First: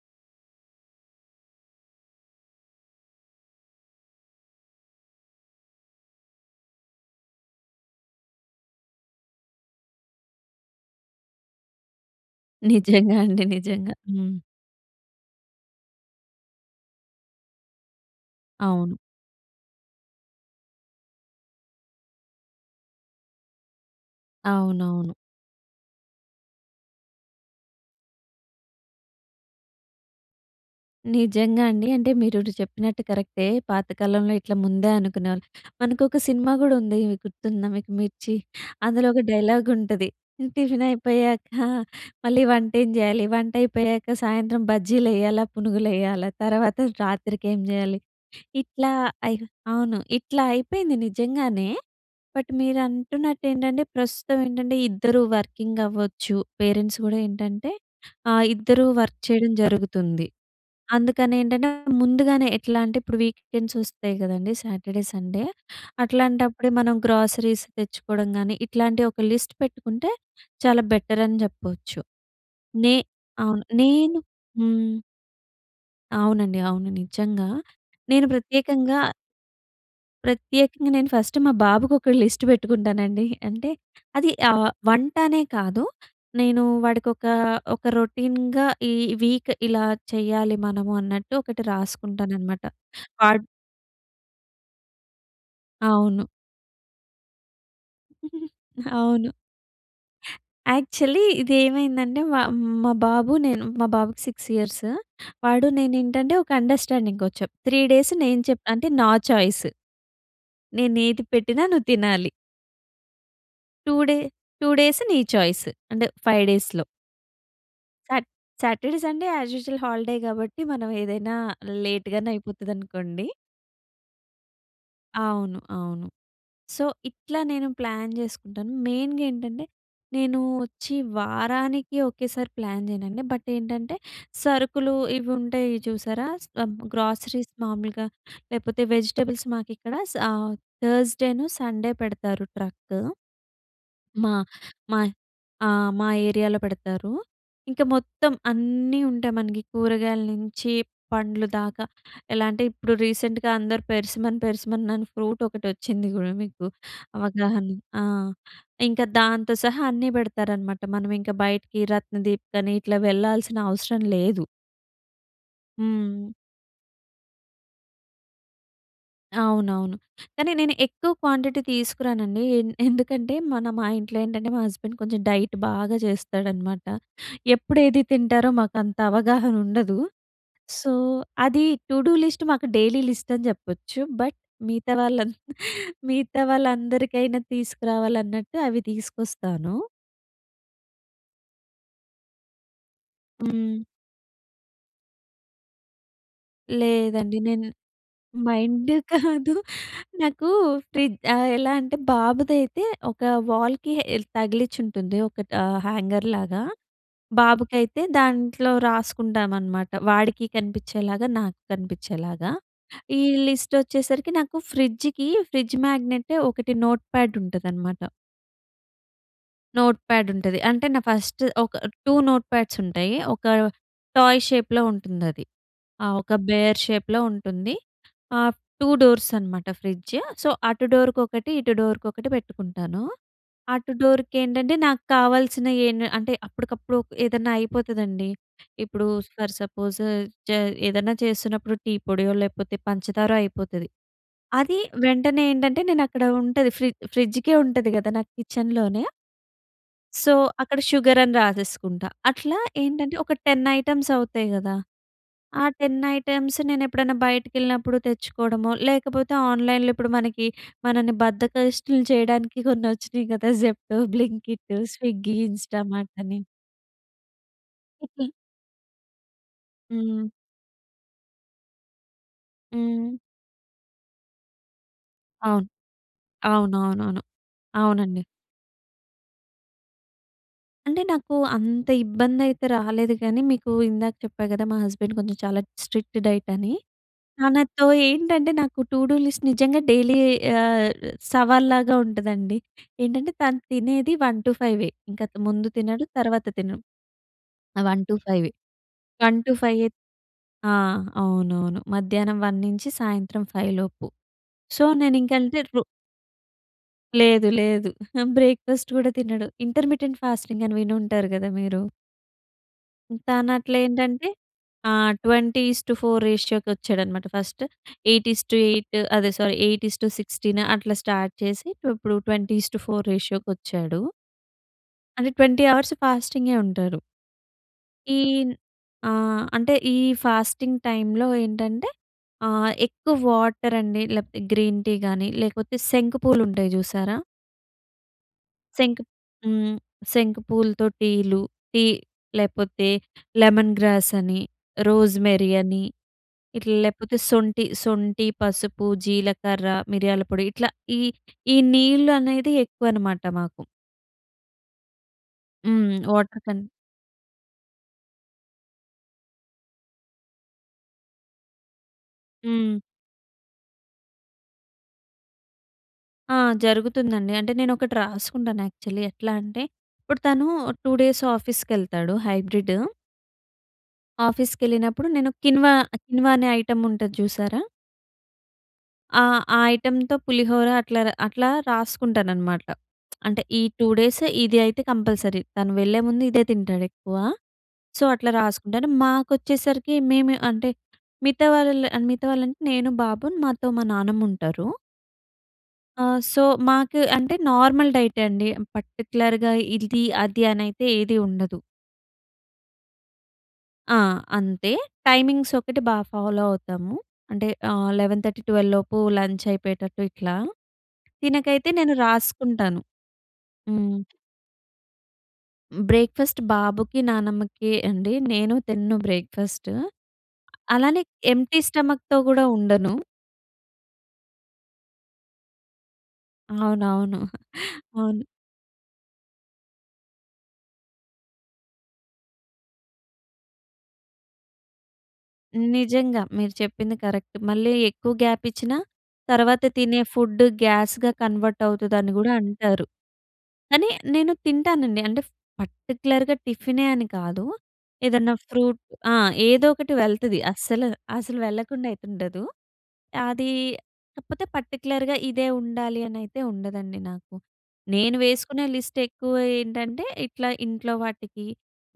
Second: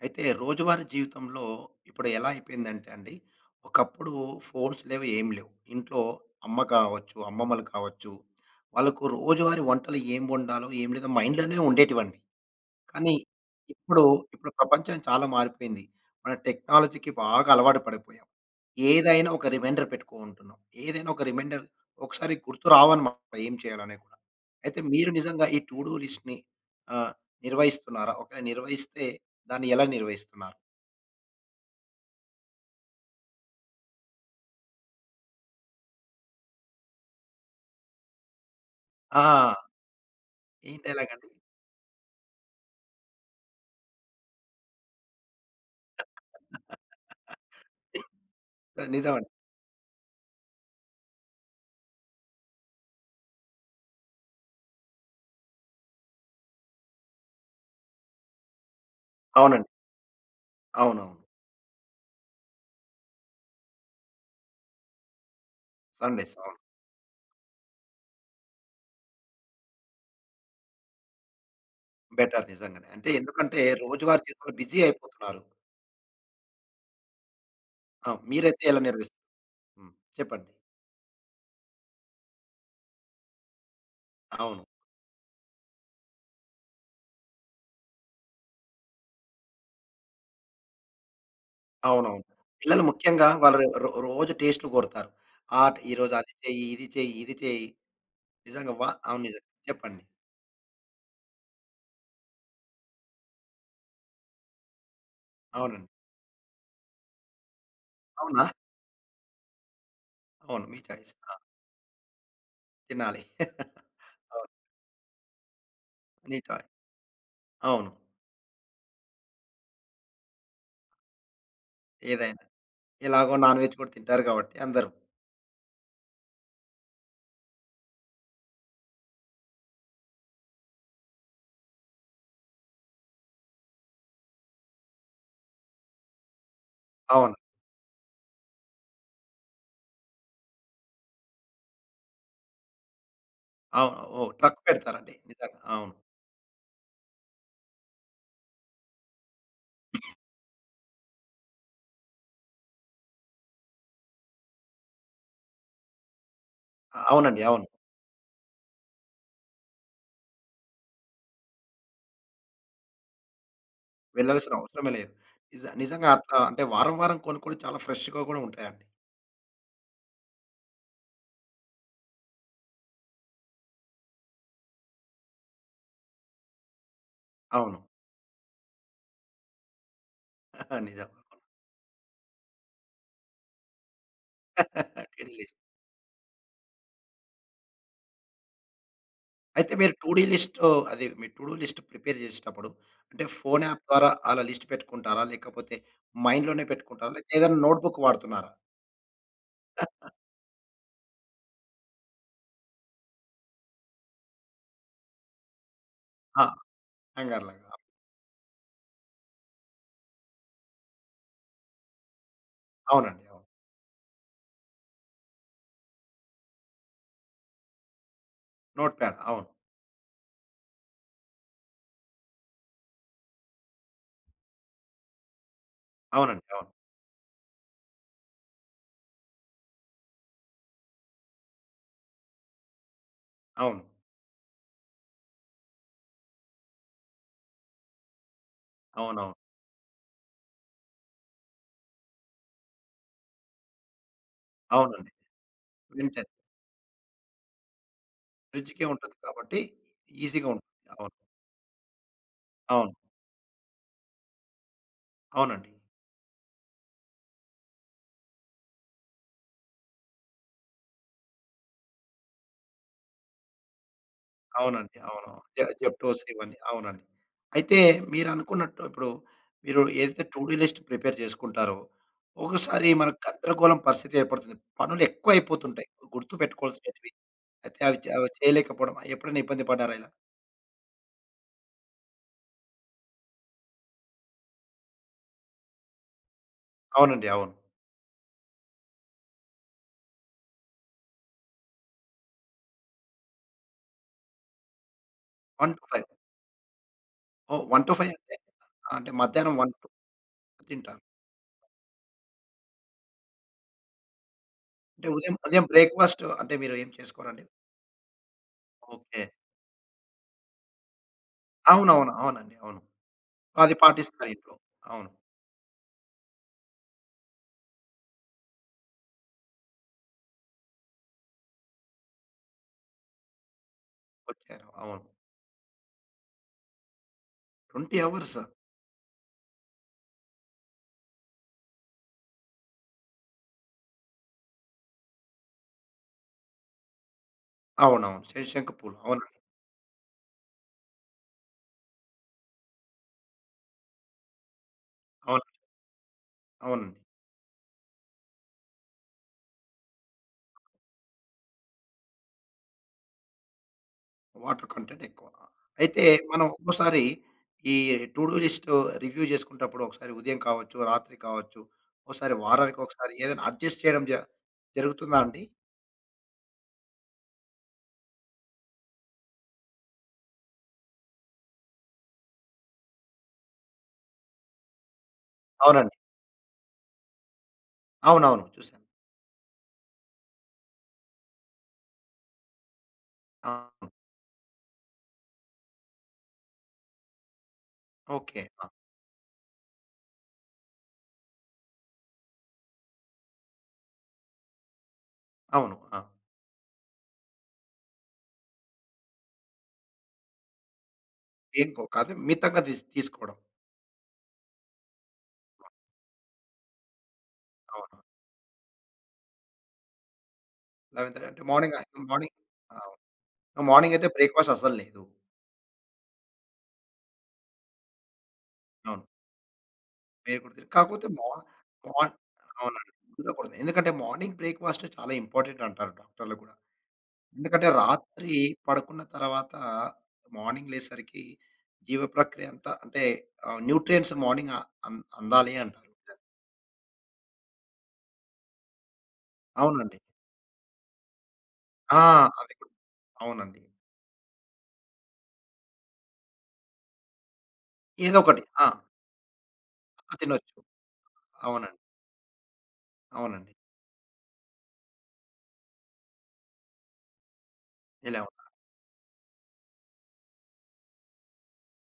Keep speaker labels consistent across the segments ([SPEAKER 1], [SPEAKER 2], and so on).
[SPEAKER 1] అయితే, రోజువారీ జీవితంలో, ఇప్పుడు ఎలా అయిపోయిందంటే అండి, ఒకప్పుడు ఫోన్స్ లేవు, ఏం లేవు. ఇంట్లో అమ్మ కావచ్చు, అమ్మమ్మలు కావచ్చు వాళ్ళకు రోజువారీ వంటలు ఏం వండాలో, ఏం లేదో, మైండ్‌లోనే ఉండేటివండి. కానీ,
[SPEAKER 2] నిజంగా అండి. నిజంగా.
[SPEAKER 1] ఇప్పుడు,
[SPEAKER 2] హ్మ్.
[SPEAKER 1] ఇప్పుడు ప్రపంచం చాలా మారిపోయింది. మన టెక్నాలజీకి బాగా అలవాటు పడిపోయాం.
[SPEAKER 2] అవును.
[SPEAKER 1] ఏదైనా ఒక రిమైండర్ పెట్టుకూంటున్నాం. ఏదేనా ఒక రిమైండర్ ఒకసారి గుర్తు రావనమాట ఏం చేయాలనేది కూడా. అయితే, మీరు
[SPEAKER 2] అవునవును.
[SPEAKER 1] నిజంగా ఈ టూడూ లిస్ట్‌ని, ఆహ్, నిర్వహిస్తున్నారా? ఓకే. నిర్వహిస్తే, దాన్ని ఎలా నిర్వహిస్తున్నారు?
[SPEAKER 2] నిజంగా అండి. అంటే, మీరిపుడు చెప్పినట్టు కరెక్టే. పాతకాలంలో ఇట్ల ముందే అనుకునేవాళ్ మనకొక సినిమా గూడా ఉంది. గుర్తుందా మీకు? 'మిర్చి.' అందులో ఒక
[SPEAKER 1] ఆ!
[SPEAKER 2] డైలాగుంటది. హ్మ్,
[SPEAKER 1] ఈ డైలాగండి?
[SPEAKER 2] టిఫినయిపోయాక, మళ్ళీ వంట ఏం చేయాలి? వంట అయిపేయాక, సాయంత్రం బజ్జీలెయాలా, పునుగులెయాలా, తర్వాత రాత్రికి ఏం జేయాలి,
[SPEAKER 1] ఆహ్,
[SPEAKER 2] ఇట్లా,
[SPEAKER 1] నిజం అండి.
[SPEAKER 2] అయి అవును. ఇట్లా అయిపోయింది నిజంగానే. బట్, మీరు అంటున్నట్టేంటంటే, ప్రస్తుతం ఏంటంటే ఇద్దరూ వర్కింగవ్వచ్చు. పేరెంట్స్ గూడా ఏంటంటే, ఆహ్, ఇద్దరూ వర్క్ చేయడం
[SPEAKER 1] అవునండి.
[SPEAKER 2] జరుగుతుంది.
[SPEAKER 1] అవునవును.
[SPEAKER 2] అందుకనేంటంటే, ముందుగానే ఎట్లా అంటే, ఇప్పుడు వీకెండ్స్ వస్తాయి గదండీ, సాటర్‌డే, సండే.
[SPEAKER 1] సండేస్. అవును.
[SPEAKER 2] అట్లాంటప్పుడే, మనం గ్రోసరీస్ తెచ్చుకోడం గాని, ఇట్లాంటి ఒక లిస్ట్ పెట్టుకుంటే, చాలా బెటర్ అని జెప్పొచ్చు.
[SPEAKER 1] బెటర్. నిజంగానే.
[SPEAKER 2] నే
[SPEAKER 1] అంటే, ఎందుకంటే,
[SPEAKER 2] అవును. నేను
[SPEAKER 1] రోజువారి జీవితంలో బీజీ
[SPEAKER 2] హ్మ్.
[SPEAKER 1] అయిపోతునారు.
[SPEAKER 2] అవునండి, అవును నిజంగా.
[SPEAKER 1] ఆ!
[SPEAKER 2] నేను
[SPEAKER 1] మీరైతే ఎలా
[SPEAKER 2] ప్రత్యేకంగా...
[SPEAKER 1] నిర్వహిస్తారు. హ్మ్. చెప్పండి.
[SPEAKER 2] ప్రత్యేకంగా నేను ఫస్ట్ మా బాబుకి ఒక లిస్ట్ పెట్టుకుంటానండి. అంటే అది,
[SPEAKER 1] అవును.
[SPEAKER 2] ఆహ్, వంటానే కాదు. నేను వాడికి ఒక, ఒక రొటీన్‌గా ఈ వీక్ ఇలా చెయ్యాలి మనము అన్నట్టు ఒకటి
[SPEAKER 1] అవునవును.
[SPEAKER 2] రాసుకుంటానన్నమాట.
[SPEAKER 1] పిల్లలు ముఖ్యంగా
[SPEAKER 2] వాడ్
[SPEAKER 1] వాళ్ళు రో రోజు టేస్ట్‌లు కోరతారు. ఆ ఈరోజు
[SPEAKER 2] అవును.
[SPEAKER 1] అది చెయి, ఇది చెయి, ఇది చేయి. నిజంగా వా అవును,
[SPEAKER 2] అవును.
[SPEAKER 1] నిజంగా చెప్పండి.
[SPEAKER 2] యాక్చువలీ ఇది, ఏమైందంటే మా మా బాబు నేను మా బాబుకి 6 ఇయర్స్. వాడు
[SPEAKER 1] అవునండి.
[SPEAKER 2] నేను ఏంటంటే, ఒక అం‌డ‌ర్‌స్టాం‌డింగ్‌కి వచ్చాం. 3 డేస్ నేను
[SPEAKER 1] అవునా!
[SPEAKER 2] చెప్ అంటే, నా చాయిస్...
[SPEAKER 1] అవును, మీ
[SPEAKER 2] నేను
[SPEAKER 1] చాయ్స్.
[SPEAKER 2] ఏది
[SPEAKER 1] ఆ!
[SPEAKER 2] పెట్టినా నువ్వు తినాలి.
[SPEAKER 1] తినాలి,
[SPEAKER 2] టూ డే
[SPEAKER 1] అవును.
[SPEAKER 2] 2 డేస్ నీ చాయిస్ అంటే 5
[SPEAKER 1] నిజమే.
[SPEAKER 2] డేస్‌లో.
[SPEAKER 1] అవును.
[SPEAKER 2] సా Saturday Sunday as usual holiday కాబట్టి మనం ఏదైనా లేట్‌గానే
[SPEAKER 1] ఏదైనా,
[SPEAKER 2] అయిపోతుందనుకోండి.
[SPEAKER 1] ఎలాగో నాన్‌వేజ్ కూడా తింటారు కాబట్టి అందరూ.
[SPEAKER 2] అవును. అవును. సో, ఇట్లా నేను ప్లాన్ చేసుకుంటాను. మెయిన్‌గా ఏంటంటే, నేను వచ్చి వారానికి ఒకేసారి ప్లాన్ చేయనండి బట్ ఏంటంటే సరుకులు ఇవి ఉంటాయి చూసారా?
[SPEAKER 1] అవును.
[SPEAKER 2] గ్రోసరీస్ మామూలుగా లేకపోతే వెజిటబుల్స్ మాకు ఇక్కడ ఆహ్, థర్స్‌డే, సండే పెడతారు ట్రక్.
[SPEAKER 1] అవును, ఓహ్!
[SPEAKER 2] మా,
[SPEAKER 1] ట్రక్
[SPEAKER 2] మా
[SPEAKER 1] పెడతారండి. నిజంగా
[SPEAKER 2] ఆహ్,
[SPEAKER 1] అవును.
[SPEAKER 2] మా ఏరియాలో పెడతారు. ఇంక మొత్తం అన్నీ ఉంటాయి మనకి కూరగాయల నుంచి పండ్లు దాకా. ఎలా అంటే ఇప్పుడు, రీసెంట్‍గా అందరూ పెర్సిమన్ పెర్సిమన్ ఫ్రూట్ ఒకటి వచ్చింది కూడా మీకు
[SPEAKER 1] అవునండి. అవును.
[SPEAKER 2] అవగాహన ఆ! ఇంకా దాంతో సహా అన్నీ పెడతారనమాట మనం ఇంకా బయటికి రత్నదీప్ అని ఇట్లా వెళ్ళాల్సిన అవసరం లేదు.
[SPEAKER 1] వెళ్ళాల్సిన అవసరమే లేదు. నిజ నిజంగా అట
[SPEAKER 2] హ్మ్.
[SPEAKER 1] అంటే వారం, వారం కొనుక్కొని చాలా ఫ్రెష్‌గా కూడా ఉంటాయండి.
[SPEAKER 2] అవునవును. కానీ, నేను ఎక్కువ క్వాంటిటీ తీసుకురానండి ఏ ఎందుకంటే, మన మా ఇంట్లో ఏంటంటే, మా హస్బెండ్ కొంచెం డైట్ బాగా చేస్తాడనమాట. ఎప్పుడు
[SPEAKER 1] అవును.
[SPEAKER 2] ఏది తింటారో మాకు అంత అవగాహన ఉండదు. సో,
[SPEAKER 1] నిజం.
[SPEAKER 2] అది టూడూ లిస్ట్ మాకు డైలీ లిస్ట్ అని చెప్పొచ్చు. బట్, మిగతా
[SPEAKER 1] టూడి
[SPEAKER 2] రాళ్ళం‌త
[SPEAKER 1] లిస్ట్.
[SPEAKER 2] మిగతా వాళ్ళందరికైనా తీసుకురావాలన్నట్టు అవి
[SPEAKER 1] అయితే
[SPEAKER 2] తీసుకొస్తాను.
[SPEAKER 1] మీరు టూడీ లిస్టు ఆది మీ టూడూ లిస్ట్ ప్రిపేర్ చేసేటప్పుడు, అంటే, ఫోన్
[SPEAKER 2] హ్మ్.
[SPEAKER 1] అప్ ద్వారా ఆలా లిస్ట్ పెట్టుకుంటారా? లేకపోతే, మైండ్ లోనే పెట్టుకుంటారా? లేకపోతే,
[SPEAKER 2] లేదండి.
[SPEAKER 1] ఏదైనా
[SPEAKER 2] నేను
[SPEAKER 1] నోట్‌బుక్ వాడుతునారా?
[SPEAKER 2] మైండ్ కాదు. నాకు ఫ్రి ఎలా అంటే, బాబుదైతే ఒక వాల్‍కి ఎల్ తగిలించి ఉంటుంది ఒక‌టా హ్యాంగర్‌
[SPEAKER 1] ఆహ్,
[SPEAKER 2] లాగా,
[SPEAKER 1] హ్యాంగర్‌ లాగా.
[SPEAKER 2] బాబుకి అయితే దాంట్లో రాసుకుంటామనమాట. వాడికి కనిపించేలాగా, నాకు కనిపించేలాగా. ఈ
[SPEAKER 1] అవునండి. అవును.
[SPEAKER 2] లిస్టోచ్చేసరికి నాకు ఫ్రిడ్జ్‌కి, ఫ్రిడ్జ్ మ్యాగ్నెట్ ఒకటి నోట్‌ప్యాడ్ ఉంటదనమాట...
[SPEAKER 1] నోట్‌ప్యాడ్. అవును.
[SPEAKER 2] నోట్‌ప్యాడ్ ఉంటది. అంటే నా ఫస్ట్ ఒక 2 నోట్‌ప్యాడ్స్ ఉంటయి. ఒక టాయ్ షేప్‍లో ఉంటుందది. ఆ! ఒక
[SPEAKER 1] అవునండి. అవును.
[SPEAKER 2] బేర్ షేప్‌లో ఉంటుంది. ఆహ్, టూ డోర్స్ అనమాట ఫ్రిడ్జ్. సో, అటు డోర్‌కొకటి, ఇటు డోర్‌కొకటి పెట్టుకుంటాను.
[SPEAKER 1] అవును.
[SPEAKER 2] అటు డోర్‌కి ఏంటంటే నాకు కావాల్సిన ఏ‌న్ అంటే అప్పటికప్పుడు ఏదన్నా అయిపోతదండి, ఇప్పుడు
[SPEAKER 1] అవునవును.
[SPEAKER 2] ఫర్ సపోజ్ చే ఏదన్నా చేస్తున్నప్పుడు టీ పొడియో, లేకపోతే పంచదారో అయిపోతది. అది
[SPEAKER 1] అవునండి.
[SPEAKER 2] వెంటనే ఏంటంటే, నేను అక్కడ
[SPEAKER 1] లిమిటేడ్.
[SPEAKER 2] ఉంటది ఫ్రి ఫ్రిడ్జ్‌కే ఉంటది కదా నాకు
[SPEAKER 1] ఫ్రిడ్జ్‌కే
[SPEAKER 2] కిచెన్‍లోనే...
[SPEAKER 1] ఉంటది కాబట్టి,
[SPEAKER 2] సో,
[SPEAKER 1] ఈజీగా ఉంటుంది.
[SPEAKER 2] అక్కడ
[SPEAKER 1] అవును.
[SPEAKER 2] షుగర్ అని రాసేసుకుంటా. అట్లా
[SPEAKER 1] అవును.
[SPEAKER 2] ఏంటంటే, ఒక 10 ఐటెమ్స్ అవుతయి కదా! ఆ
[SPEAKER 1] అవునండి.
[SPEAKER 2] 10 ఐటెమ్స్ నేను ఎప్పుడన్నా బయటికెళ్ళినప్పుడు తెచ్చుకోవడమో, లేకపోతే ఆన్‍లైన్‍లో ఇప్పుడు మనకి, మనని బద్ధకస్తుల్ని చేయడానికి కొన్ని వచ్చినాయి కదా! జెప్టో, బ్లింకిట్,
[SPEAKER 1] అవునండి. అవును,
[SPEAKER 2] స్విగ్గీ,
[SPEAKER 1] అవును. జే
[SPEAKER 2] ఇంస్టామార్ట్
[SPEAKER 1] జెప్టోస్
[SPEAKER 2] అని.
[SPEAKER 1] ఇవన్ని అవునండి. అయితే, మీరు అనుకున్నట్టు ఇప్పుడు, మీరు ఏదైతే
[SPEAKER 2] హ్మ్.
[SPEAKER 1] టూడూ లిస్ట్ ప్రిపేర్ చేసుకుంటారో, ఒకసారి మన
[SPEAKER 2] హ్మ్.
[SPEAKER 1] గందరగోళం పరిస్థితి ఏర్పడుతుంది. పనులు ఎక్కువ
[SPEAKER 2] అవును.
[SPEAKER 1] అయిపోతుంటాయి గుర్తుపెట్టుకోవాల్సినేటివి
[SPEAKER 2] అవునవునవును.
[SPEAKER 1] అయితే, అవి చే
[SPEAKER 2] అవునండి.
[SPEAKER 1] అవి చేయలేకపోవడం అ‌యీ ఎప్పుడైనా ఇబ్బంది పడ్డారా ఇలా?
[SPEAKER 2] అంటే నాకు అంత ఇబ్బంది అయితే రాలేదు కానీ, మీకు ఇందాక చెప్పా కదా! మా హస్బెండ్ కొంచెం చాలా స్ట్రిక్ట్ డైట్ అని.
[SPEAKER 1] అవునండి. అవును.
[SPEAKER 2] తనతో ఏంటంటే నాకు టూ డూ లిస్ట్ నిజంగా డైలీ ఆహ్, సవాల్లాగా ఉంటుందండి. ఏంటంటే తను తినేది 1:00-5:00 ఇంక ముందు
[SPEAKER 1] వన్,
[SPEAKER 2] తినడు
[SPEAKER 1] ఫైవ్
[SPEAKER 2] తర్వాత తినడు.
[SPEAKER 1] ఓహ్!
[SPEAKER 2] అ
[SPEAKER 1] వన్ టూ
[SPEAKER 2] వన్ టూ
[SPEAKER 1] ఫైవే.
[SPEAKER 2] ఫైవే
[SPEAKER 1] అంటే అ
[SPEAKER 2] వన్ టూ
[SPEAKER 1] మధ్యాహ్నం
[SPEAKER 2] ఫైవ్.
[SPEAKER 1] 1:00 తింటారు.
[SPEAKER 2] ఆహ్. అవునవును. మధ్యాహ్నం 1:00 నుంచి సాయంత్రం 5:00 లోపు. సో,
[SPEAKER 1] అంటే ఉదయం
[SPEAKER 2] నేనింకంటే
[SPEAKER 1] ఉదయం
[SPEAKER 2] రొ
[SPEAKER 1] బ్రే‌క్‌‌ఫాస్ట్ అంటే మీరు ఏమి చేసుకోరా అండి?
[SPEAKER 2] లేదు. లేదు. బ్రేక్‌ఫాస్ట్ కూడా
[SPEAKER 1] ఓకే.
[SPEAKER 2] తినడు. ఇంటర్మిటెంట్ ఫాస్టింగ్ అని విని ఉంటారు కదా! మీరు.
[SPEAKER 1] అవునవును. అవునండి. అవును.
[SPEAKER 2] తాను అట్ల
[SPEAKER 1] అది పాటిస్తా
[SPEAKER 2] ఏంటంటే?
[SPEAKER 1] ఇప్పుడు
[SPEAKER 2] ఆ!
[SPEAKER 1] అవును.
[SPEAKER 2] 20:4 రేషియోకి వచ్చాడన్నమాట ఫస్ట్. 8:8 అదే సారీ. 8:16 అట్లా స్టార్ట్ చేసి ఇప్పుడు 20:4 రేషియోకి వచ్చాడు.
[SPEAKER 1] ఓకే. అవును.
[SPEAKER 2] అంటే 20 అవర్స్ ఫాస్టింగే ఉంటారు.
[SPEAKER 1] 20
[SPEAKER 2] ఈ
[SPEAKER 1] అవర్స్?
[SPEAKER 2] ఆహ్, అంటే ఈ ఫాస్టింగ్ టైమ్‌లో ఏంటంటే. ఆ! ఎక్కువ వాటర్ అండి లేకపోతే గ్రీన్ టీ గాని లేకపోతే శంకు పూలు ఉంటాయి చూసారా?
[SPEAKER 1] అవునవును. శ శంకు పూలు
[SPEAKER 2] శంక్
[SPEAKER 1] అవునండి.
[SPEAKER 2] హ్మ్. శంకు పూలతో టీలు. టీ లేకపోతే లెమన్ గ్రాస్ అని.
[SPEAKER 1] అవును.
[SPEAKER 2] రోస్‌మెరీ అని. ఇట్ల
[SPEAKER 1] అవును.
[SPEAKER 2] లేకపోతే సొంటి సొంటి, పసుపు, జీలకర్ర, మిర్యాల పొడి ఇట్లా ఈ ఈ నీళ్ళు అనేది ఎక్కువ అనమాట మాకు.
[SPEAKER 1] వాటర్ కంటెంట్ ఎక్కువ.
[SPEAKER 2] హ్మ్.
[SPEAKER 1] అయితే
[SPEAKER 2] వాటర్
[SPEAKER 1] మనం
[SPEAKER 2] కంటెంట్.
[SPEAKER 1] ఒక్కోసారి ఈ టు డు లిస్ట్ రివ్యూ చేసుకున్నప్పుడు ఒకసారి ఉదయం కావచ్చు, రాత్రి కావచ్చు ఒకసారి వారానికి
[SPEAKER 2] హ్మ్.
[SPEAKER 1] ఒకసారి ఏదైనా అడ్జస్ట్ చేయడం జ జరుగుతుందా అండి?
[SPEAKER 2] ఆ! జరుగుతుందండి. అంటే నేను ఒకటి రాసుకుంటాను యాక్చువలి. ఎట్లా అంటే ఇప్పుడు తను 2 డేస్ ఆఫీస్‌కెళ్తాడు హైబ్రిడు. ఆఫీస్‌కెళ్ళినప్పుడు నేను కిన్వా,
[SPEAKER 1] అవునండి.
[SPEAKER 2] కిన్వా అనే ఐటమ్ ఉంటది చూసారా?
[SPEAKER 1] అవునవును. చూశా.
[SPEAKER 2] ఆ! ఆ ఐటెమ్‌తో పులిహోర అట్లా అట్లా రాసుకుంటాననమాట. అంటే ఈ 2
[SPEAKER 1] [unintelligible]
[SPEAKER 2] డేస్ ఇది అయితే కంపల్సరీ. తను వెళ్ళేముందు ఇదే తింటాడు ఎక్కువ. సో, అట్లా
[SPEAKER 1] ఓకే.
[SPEAKER 2] రాసుకుంటాను. మాకొచ్చేసరికి మేము అంటే, మిగతా వాళ్ళ మిగతా వాళ్ళంటే నేను, బాబు మాతో మా నానమ్ముంటారు.
[SPEAKER 1] అవును.
[SPEAKER 2] ఆ!
[SPEAKER 1] ఆ!
[SPEAKER 2] సో, మాకు అంటే నార్మల్ డైట్ అండి. పర్టిక్యులర్‌గా ఇది అది అనైతే ఏది ఉండదు.
[SPEAKER 1] ఎక్కువ కాదు. మితంగా తీస్ తీసుకోవడం.
[SPEAKER 2] ఆ! అంతే. టైమింగ్స్ ఒకటి బా ఫాలో అవుతాము. అంటే ఆహ్,
[SPEAKER 1] అవును.
[SPEAKER 2] 11:30, 12:00 లోపు లంచ్ అయిపోయేటట్టు ఇట్లా.
[SPEAKER 1] 11:30 అంటే
[SPEAKER 2] తినకైతే
[SPEAKER 1] మార్నింగా?
[SPEAKER 2] నేను
[SPEAKER 1] మార్నింగ్,
[SPEAKER 2] రాసుకుంటాను.
[SPEAKER 1] అవును. మార్నింగ్
[SPEAKER 2] హ్మ్.
[SPEAKER 1] అయితే బ్రేక్‌ఫాస్ట్ అస్సలు లేదు.
[SPEAKER 2] బ్రేక్‌ఫాస్ట్ బాబుకి, నానమ్మకీ అండి. నేను తినను
[SPEAKER 1] అవును.
[SPEAKER 2] బ్రేక్‌ఫాస్ట్.
[SPEAKER 1] [unintelligible]
[SPEAKER 2] అలానే
[SPEAKER 1] కాకపోతే మార్
[SPEAKER 2] ఎంప్టీ స్టమక్‌తో
[SPEAKER 1] మార్నింగ్
[SPEAKER 2] కూడా
[SPEAKER 1] అవునండి.
[SPEAKER 2] ఉండను.
[SPEAKER 1] ఎందుకంటే మార్నింగ్ బ్రేక్‌ఫాస్ట్ చాలా ఇంపార్టెంట్ అంటారు డాక్టర్‌లు గుడా.
[SPEAKER 2] అవునవును.
[SPEAKER 1] ఎందుకంటే
[SPEAKER 2] అవును.
[SPEAKER 1] రాత్రి పడుకున్న తర్వాత మార్నింగ్ లేసేసరికి జీవ ప్రక్రియ అంతా అంటే న్యూట్రియంట్స్ మార్నింగ్ అం అందాలి అంటారు.
[SPEAKER 2] నిజంగా. మీరు చెప్పింది కరెక్ట్. మళ్ళీ ఎక్కువ గాప్ ఇచ్చినా, తర్వాత
[SPEAKER 1] అవునండి.
[SPEAKER 2] తినే ఫుడ్ గ్యాస్‌గా కన్వర్ట్
[SPEAKER 1] ఆ!
[SPEAKER 2] అవుతుదని కూడా
[SPEAKER 1] అది కూడ
[SPEAKER 2] అంటారు.
[SPEAKER 1] అవునండి.
[SPEAKER 2] కానీ నేను తింటానండి. అంటే పర్టిక్యులర్‌గా టిఫినే అని కాదు. ఏదన్నా
[SPEAKER 1] ఏదోకటి.
[SPEAKER 2] ఫ్రూట్
[SPEAKER 1] ఆ!
[SPEAKER 2] ఆహ్, ఏదో ఒకటి
[SPEAKER 1] అది
[SPEAKER 2] వెళ్తది
[SPEAKER 1] తినొచ్చు.
[SPEAKER 2] అస్సలు, అసలు
[SPEAKER 1] అవునండి.
[SPEAKER 2] వెళ్ళకుండా అయితే ఉండదు. అదీ
[SPEAKER 1] అవునండి.
[SPEAKER 2] కాకపోతే పర్టిక్యులర్‌గా ఇదే ఉండాలి అనైతే ఉండదండి నాకు. నేను
[SPEAKER 1] ఇలా ఉండాలి.
[SPEAKER 2] వేసుకునే లిస్ట్ ఎక్కువ ఏంటంటే ఇట్లా ఇంట్లో వాటికి,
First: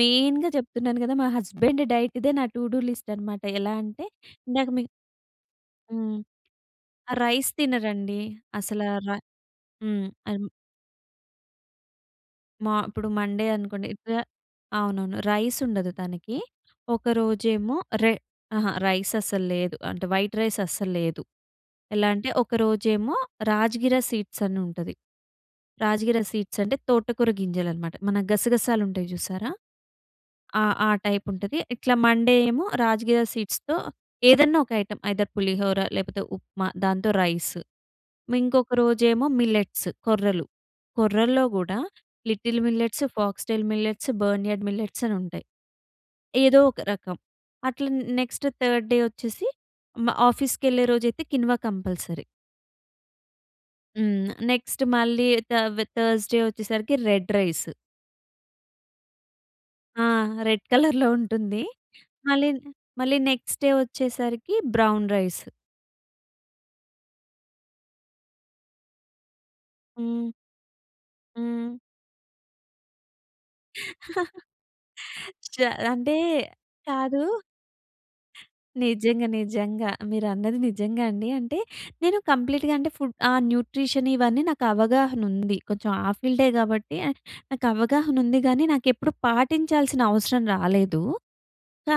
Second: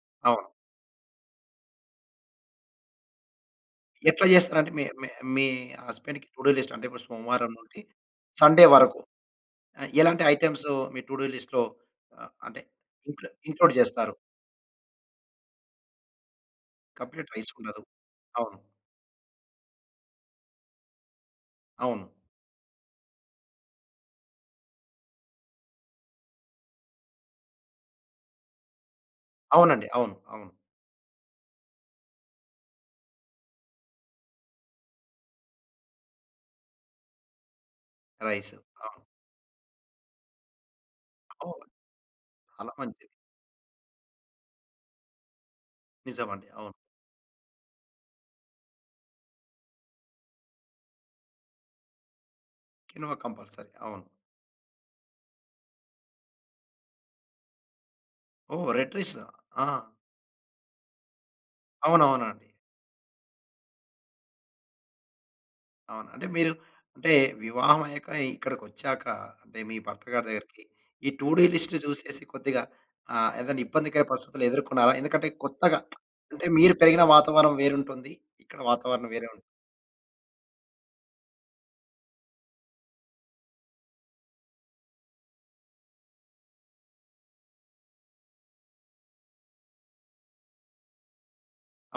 [SPEAKER 2] మెయిన్‍గా
[SPEAKER 1] అవును.
[SPEAKER 2] చెప్తున్నాను కదా మా హస్బెండ్ డైట్ ఇదే నా టూ డు లిస్ట్ అనమాట ఎలా అంటే
[SPEAKER 1] ఎట్లా
[SPEAKER 2] ఇందాక
[SPEAKER 1] చేస్తారంటే మీ
[SPEAKER 2] మీకు
[SPEAKER 1] మీ మీ
[SPEAKER 2] హ్మ్.
[SPEAKER 1] హస్బెండ్‌కి టూ డు లిస్ట్ అంటే
[SPEAKER 2] ఆహ్, రైస్
[SPEAKER 1] సోమవారం నుండి,
[SPEAKER 2] తినరండి
[SPEAKER 1] సండే
[SPEAKER 2] అసల
[SPEAKER 1] వరకు
[SPEAKER 2] రై
[SPEAKER 1] అ
[SPEAKER 2] హ్మ్
[SPEAKER 1] ఎలాంటి
[SPEAKER 2] అ
[SPEAKER 1] ఐటెమ్స్ మీ టూ డూ లిస్ట్‌లో ఆహ్, ఆహ్, అంటే
[SPEAKER 2] మా ఇప్పుడు
[SPEAKER 1] ఇ
[SPEAKER 2] మండే
[SPEAKER 1] ఇంక్లూడ్
[SPEAKER 2] అనుకోండి ఎక్స
[SPEAKER 1] చేస్తారు?
[SPEAKER 2] అవునవును రైస్ ఉండదు తనకి. ఒక
[SPEAKER 1] కంప్లీట్ రైస్
[SPEAKER 2] రోజేమో
[SPEAKER 1] ఉండదు.
[SPEAKER 2] రెహ్
[SPEAKER 1] అవును.
[SPEAKER 2] అహా! రైస్ అస్సలు లేదు. అంటే వైట్ రైస్ అస్సలు లేదు.
[SPEAKER 1] అవును.
[SPEAKER 2] ఎలా అంటే ఒక రోజేమో రాజగిర సీడ్స్ అని ఉంటది. రాజగిర సీడ్స్ అంటే, తోటకూర గింజలనమాట. మన గసగసాలు ఉంటాయి చూసారా
[SPEAKER 1] అవునండి. అవును, అవును.
[SPEAKER 2] ఆ! ఆ టైప్ ఉంటది. ఇట్లా మండే ఏమో రాజగిర సీడ్స్‌తో ఏదన్నా ఒక ఐటెమ్ ఐదర్ పులిహోరా లేకపోతే ఉప్మా, దాంతో రైస్.
[SPEAKER 1] రైస్
[SPEAKER 2] ఇంకొక
[SPEAKER 1] ఆ!
[SPEAKER 2] రోజేమో మిల్లెట్స్ కొర్రలు. కొర్రల్లో
[SPEAKER 1] అవును.
[SPEAKER 2] కూడా లిటిల్
[SPEAKER 1] చాలా మంచిది.
[SPEAKER 2] Millets, foxtail millets, barnyard millets అనుంటాయి.
[SPEAKER 1] నిజమండి.
[SPEAKER 2] ఏదో
[SPEAKER 1] అవును.
[SPEAKER 2] ఒక రకం. అట్లా నె నెక్స్ట్ థర్డ్ డే వచ్చేసి మా ఆఫీస్‌కెళ్ళే రోజైతే కినువా కంపాల్సరి.
[SPEAKER 1] Quinoa compulsory. అవును.
[SPEAKER 2] హ్మ్. నెక్స్ట్ మళ్ళీ థ థర్స్‌డే వచ్చేసరికి రెడ్ రైస్.
[SPEAKER 1] ఓహ్! Red rice. ఆ!
[SPEAKER 2] ఆ! రెడ్ కలర్‍లో ఉంటుంది. మళ్ళీ
[SPEAKER 1] అవునవునండి.
[SPEAKER 2] మళ్ళీ నెక్స్ట్ డే వచ్చేసరికి బ్రౌన్ రైస్.
[SPEAKER 1] అవును. అంటే మీరు అంటే వివాహం అయ్యాక ఇక్కడికొచ్చాక అంటే, మీ భర్త గారి
[SPEAKER 2] హ్మ్.
[SPEAKER 1] దగ్గరికి. ఈ టూ డు లిస్ట్
[SPEAKER 2] హ్మ్.
[SPEAKER 1] చూసేసి కొద్దిగా ఆహ్, ఏదైనా ఇబ్బందికర పరిస్థితులు ఎదుర్కొన్నారా? ఎందుకంటే,
[SPEAKER 2] జ
[SPEAKER 1] కొత్తగా
[SPEAKER 2] అంటే,
[SPEAKER 1] అంటే మీరు పెరిగిన
[SPEAKER 2] కాదు.
[SPEAKER 1] వాతావరణం వేరుంటుంది. ఇక్కడ వాతావరణం
[SPEAKER 2] నిజంగా,
[SPEAKER 1] వేరే ఉం
[SPEAKER 2] నిజంగా. మీరు అన్నది నిజంగా అండి. అంటే, నేను కంప్లీట్‌గా అంటే ఫుడ్ ఆ! న్యూట్రిషన్ ఇవన్నీ నాకు అవగాహన ఉంది. కొంచెం ఆ ఫీల్డే కాబట్టి, నాకు అవగాహన ఉంది గానీ, నాకెప్పుడూ పాటించాల్సిన అవసరం రాలేదు.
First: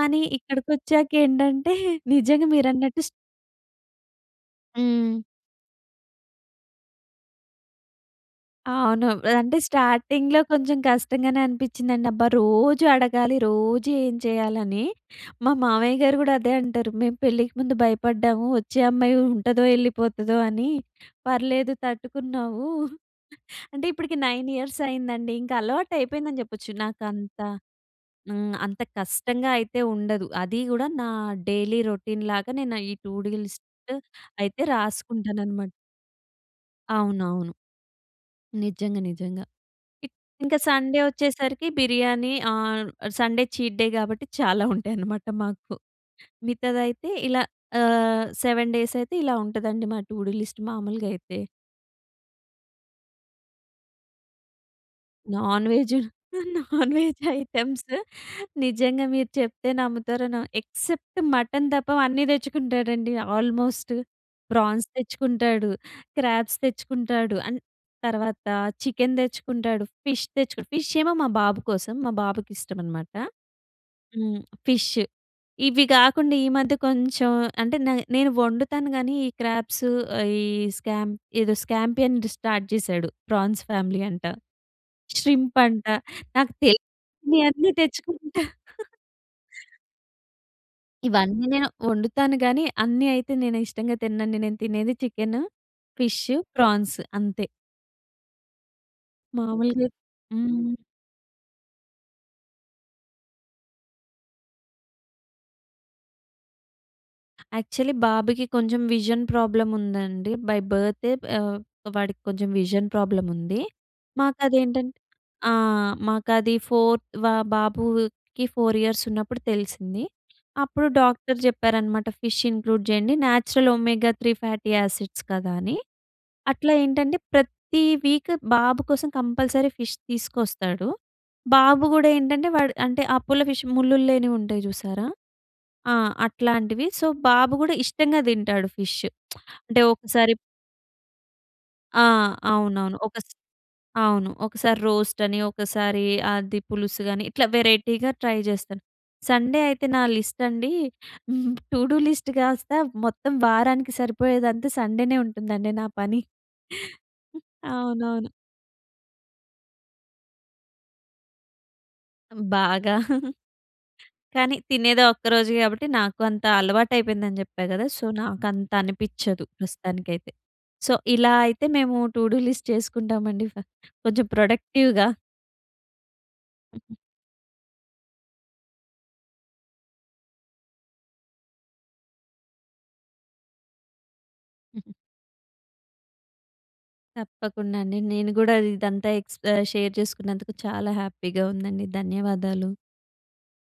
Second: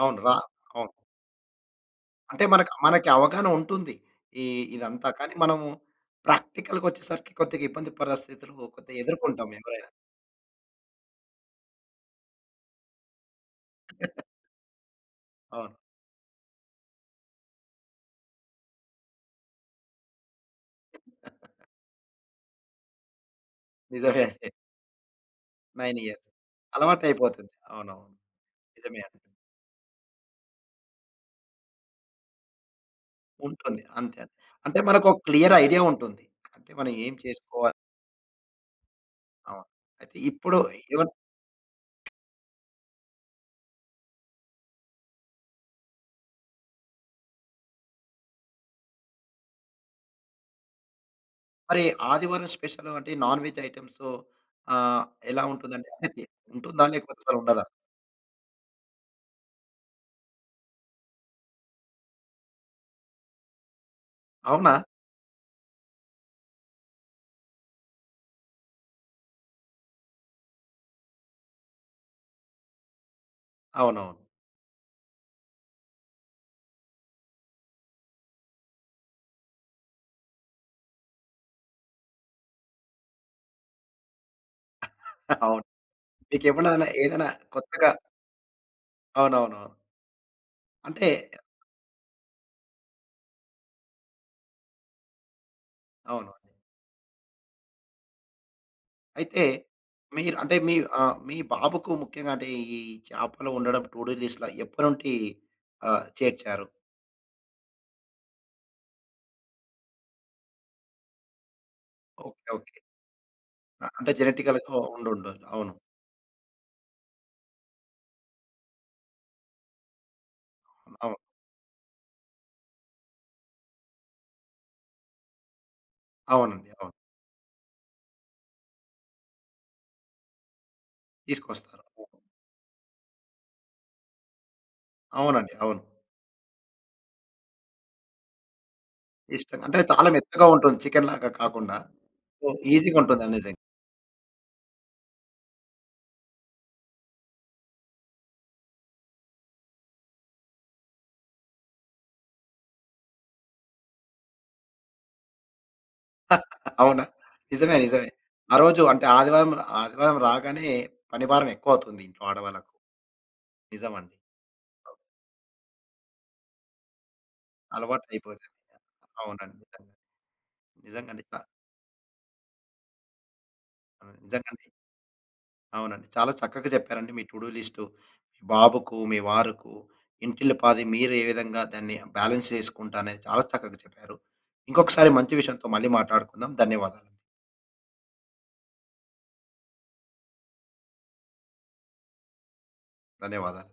[SPEAKER 1] అవును. రా అవును.
[SPEAKER 2] ఇక్కడికొచ్చాకేంటంటే,
[SPEAKER 1] అంటే
[SPEAKER 2] నిజంగా
[SPEAKER 1] మన
[SPEAKER 2] మీరన్నట్టు
[SPEAKER 1] మనకి అవగాహన ఉంటుంది. ఈ ఇదంతా
[SPEAKER 2] హ్మ్.
[SPEAKER 1] కానీ, మనం ప్రాక్టికల్‌గా వచ్చేసరికి కొద్దిగా ఇబ్బంది పరస్థితులు కొద్దిగా
[SPEAKER 2] అవును.
[SPEAKER 1] ఎదుర్కొంటాం
[SPEAKER 2] అంటే,
[SPEAKER 1] ఎవరైనా.
[SPEAKER 2] స్టార్టింగ్‌లో కొంచెం కష్టంగానే అనిపించిందండి. అబ్బా! రోజూ అడగాలి, రోజూ ఏం చేయాలని. మా
[SPEAKER 1] అవును.
[SPEAKER 2] మావయ్య గారు గూడా అదే అంటారు. "మేము పెళ్ళికి ముందు భయపడ్డాము. వచ్చే అమ్మాయి ఉంటదో, వెళ్ళిపోతదో" అని. "పర్లేదు తట్టుకున్నావు." అంటే, ఇప్పటికి
[SPEAKER 1] నిజమే అండి.
[SPEAKER 2] 9 ఇయర్స్ అయిందండి. ఇంక అలవాటు
[SPEAKER 1] 9 ఇయర్స్.
[SPEAKER 2] అయిపోయిందని చెప్పొచ్చు. నాకంత
[SPEAKER 1] అలవాటయిపోతుంది. అవునవును.
[SPEAKER 2] ఆహ్, అంత
[SPEAKER 1] నిజమే అండి.
[SPEAKER 2] కష్టంగా అయితే ఉండదు. అది గూడా నా డైలీ రొటీన్ లాగా నేను ఈ టూ డు లిస్ట్
[SPEAKER 1] ఉంటుంది. అంతే.
[SPEAKER 2] అయితే
[SPEAKER 1] అంటే మనకు ఒక క్లియర్
[SPEAKER 2] రాసుకుంటాననమాట.
[SPEAKER 1] ఐడియా ఉంటుంది. అంటే మనం ఏం
[SPEAKER 2] అవునవును.
[SPEAKER 1] చేసుకోవ
[SPEAKER 2] నిజంగా, నిజంగా.
[SPEAKER 1] అవును. అయితే ఇప్పుడు
[SPEAKER 2] ఇంకా సండే వచ్చేసరికి బిర్యానీ ఆహ్, సండే చీట్ డే కాబట్టి చాలా ఉంటాయన్నమాట మాకు. మిగతాదైతే ఇలా ఆహ్, సెవెన్ డేస్ అయితే ఇలా ఉంటుందండి మా టూ డు లిస్ట్ మామూలుగా అయితే.
[SPEAKER 1] మరి ఆదివారం స్పెషల్ అంటే నాన్ వెజ్ ఐటమ్సు ఆహ్, ఎలా
[SPEAKER 2] నాన్
[SPEAKER 1] ఉంటుందండి?
[SPEAKER 2] వెజు
[SPEAKER 1] ఉంటుందా?
[SPEAKER 2] నాన్
[SPEAKER 1] లేకపోతే
[SPEAKER 2] వెజ్
[SPEAKER 1] అసలు ఉండదా?
[SPEAKER 2] ఐటెమ్సు. నిజంగా మీరు చెప్తే నమ్ముతారు న ఎక్సెప్ట్ మటన్ తప్ప అన్నీ తెచ్చుకుంటాడండి ఆల్మోస్ట్.
[SPEAKER 1] అవునా!
[SPEAKER 2] ప్రాన్స్ తెచ్చుకుంటాడు, క్రాబ్స్ తెచ్చుకుంటాడు, అండ్ తర్వాత చికెన్ తెచ్చుకుంటాడు, ఫిష్ తెచ్చు ఫిష్ ఏమో మా బాబు కోసం. మా బాబుకి ఇష్టమనమాట.
[SPEAKER 1] అవునవును.
[SPEAKER 2] హ్మ్. ఫిష్. ఇవి కాకుండా ఈ మధ్య కొంచెం అంటే నే నేను వండుతాను గానీ, ఈ క్రాబ్సు, ఈ స్కాం ఏదో స్కాంపియన్‌‌ది స్టార్ట్ చేసాడు. ప్రాన్స్ ఫ్యామిలీ అంట. శ్రీంప్
[SPEAKER 1] అవును.
[SPEAKER 2] అంట.
[SPEAKER 1] మీకు
[SPEAKER 2] నాకు
[SPEAKER 1] ఎవనైనా ఏదైనా
[SPEAKER 2] తెలియనవాన్ని
[SPEAKER 1] కొత్తగా
[SPEAKER 2] తెచ్చుకుంటాడు.
[SPEAKER 1] అవునవును. అంటే
[SPEAKER 2] ఇవన్నీ నేను వండుతాను గానీ, అన్నీ అయితే నేను ఇష్టంగా తినండి. నేను తినేది చికెను,
[SPEAKER 1] అవును.
[SPEAKER 2] ఫిషు, ప్రాన్సు అంతే.
[SPEAKER 1] అయితే,
[SPEAKER 2] మాములుగా
[SPEAKER 1] మీరు అంటే
[SPEAKER 2] హ్మ్.
[SPEAKER 1] మీ ఆహ్, మీ బాబుకు ముఖ్యంగా అంటే ఈ చేపలు వండడం టు డు లిస్ట్‌ల ఎప్పటి నుండి ఆహ్, చేర్చారు?
[SPEAKER 2] యాక్చువల్లీ, బాబుకి కొంచెం విజన్ ప్రాబ్లమ్ ఉందండి. బై బర్తే, ఆహ్, వాడికి
[SPEAKER 1] ఓకే,
[SPEAKER 2] కొంచెం
[SPEAKER 1] ఓకే.
[SPEAKER 2] విజన్ ప్రాబ్లమ్ ఉంది.
[SPEAKER 1] అ అంటే
[SPEAKER 2] మాకు
[SPEAKER 1] జెనిటికల్‌గా ఉ
[SPEAKER 2] అదేంటం
[SPEAKER 1] ఉండుండాలి.
[SPEAKER 2] ఆ!
[SPEAKER 1] అవును.
[SPEAKER 2] మాకు అది ఫోర్ వా బాబుకి 4 ఇయర్స్ ఉన్నప్పుడు తెలిసింది. అప్పుడు
[SPEAKER 1] అవును.
[SPEAKER 2] డాక్టర్ చెప్పారనమాట, ఫిష్ ఇంక్లూడ్ చేయండి. Natural omega three fatty acids కదా! అని.
[SPEAKER 1] అవునండి,
[SPEAKER 2] అట్లా
[SPEAKER 1] అవును.
[SPEAKER 2] ఏంటంటే, ప్రతి వీక్ బాబు కోసం కంపల్సరీ ఫిష్ తీసుకొస్తాడు.
[SPEAKER 1] తీసుకొస్తారు.
[SPEAKER 2] బాబు కూడా ఏంటంటే, వాడు అంటే అపోలో ఫిష్ ముల్లులు లేనివి ఉంటాయి చూసారా!
[SPEAKER 1] అవునండి, అవును.
[SPEAKER 2] ఆ! అట్లాంటివి. సో, బాబు కూడా ఇష్టంగా తింటాడు ఫిష్
[SPEAKER 1] ఇష్టంగా.
[SPEAKER 2] అంటే
[SPEAKER 1] అంటే చాలా
[SPEAKER 2] ఒకసారి
[SPEAKER 1] మెత్తగా ఉంటుంది చికెన్‌ లాగా కాకుండా,
[SPEAKER 2] ఆ!
[SPEAKER 1] సో,
[SPEAKER 2] అవునవును. ఒక స్
[SPEAKER 1] ఈజీగుంటుందండి నిజం.
[SPEAKER 2] అవును. ఒకసారి రోస్ట్ అని, ఒకసారి అది పులుసు అని, ఇట్లా వెరైటీగా ట్రై చేస్తాను. సండే అయితే నా లిస్ట్ అండి, టూడూ లిస్ట్ కాస్త మొత్తం వారానికి సరిపోయేదంతా సండేనే ఉంటుందండి నా పని.
[SPEAKER 1] అవునా! నిజమే, నిజమే.
[SPEAKER 2] అవునవును.
[SPEAKER 1] ఆ రోజు, అంటే ఆదివారం రా ఆదివారం రాగానే, పని భారం ఎక్కువవుతుంది ఇంట్లో ఆడవాళ్లకు.
[SPEAKER 2] బాగా.
[SPEAKER 1] నిజమండి.
[SPEAKER 2] కానీ, తినేది ఆ ఒక్కరోజు కాబట్టి నాకు అంత అలవాటు అయిపోయిందని చెప్పా కదా! సో,
[SPEAKER 1] అలవాటయిపోయింది,
[SPEAKER 2] నాకంత అనిపించదు
[SPEAKER 1] అవునండి.
[SPEAKER 2] ప్రస్తుతానికైతే. సో,
[SPEAKER 1] నిజంగా అండి
[SPEAKER 2] ఇలా
[SPEAKER 1] చా
[SPEAKER 2] అయితే మేము టూడూ లిస్ట్ చేసుకుంటామండి,
[SPEAKER 1] అవును.
[SPEAKER 2] కొంచెం
[SPEAKER 1] నిజంగా అండి.
[SPEAKER 2] ప్రొడక్టివ్‌గా.
[SPEAKER 1] అవునండి. చాలా చక్కగా చెప్పారండి మీ టూడూ లిస్ట్. మీ బాబుకు, మీ వారుకు, ఇంటిల్లి పాది మీరు ఏ విధంగా దాన్ని, బాలన్స్ చేసుకుంట అనేది చాలా చక్కగా చెప్పారు. ఇంకొకసారి మంచి విషయంతో మళ్ళి మాట్లాడుకుందాం. ధన్యవాదాలు.
[SPEAKER 2] తప్పకుండా అండి. నేను కూడా ఇదంతా ఎక్స్ ఆహ్, షేర్ చేసుకున్నందుకు చాలా హ్యాపీగా ఉందండి. ధన్యవాదాలు.
[SPEAKER 1] ధన్యవాదాలండి.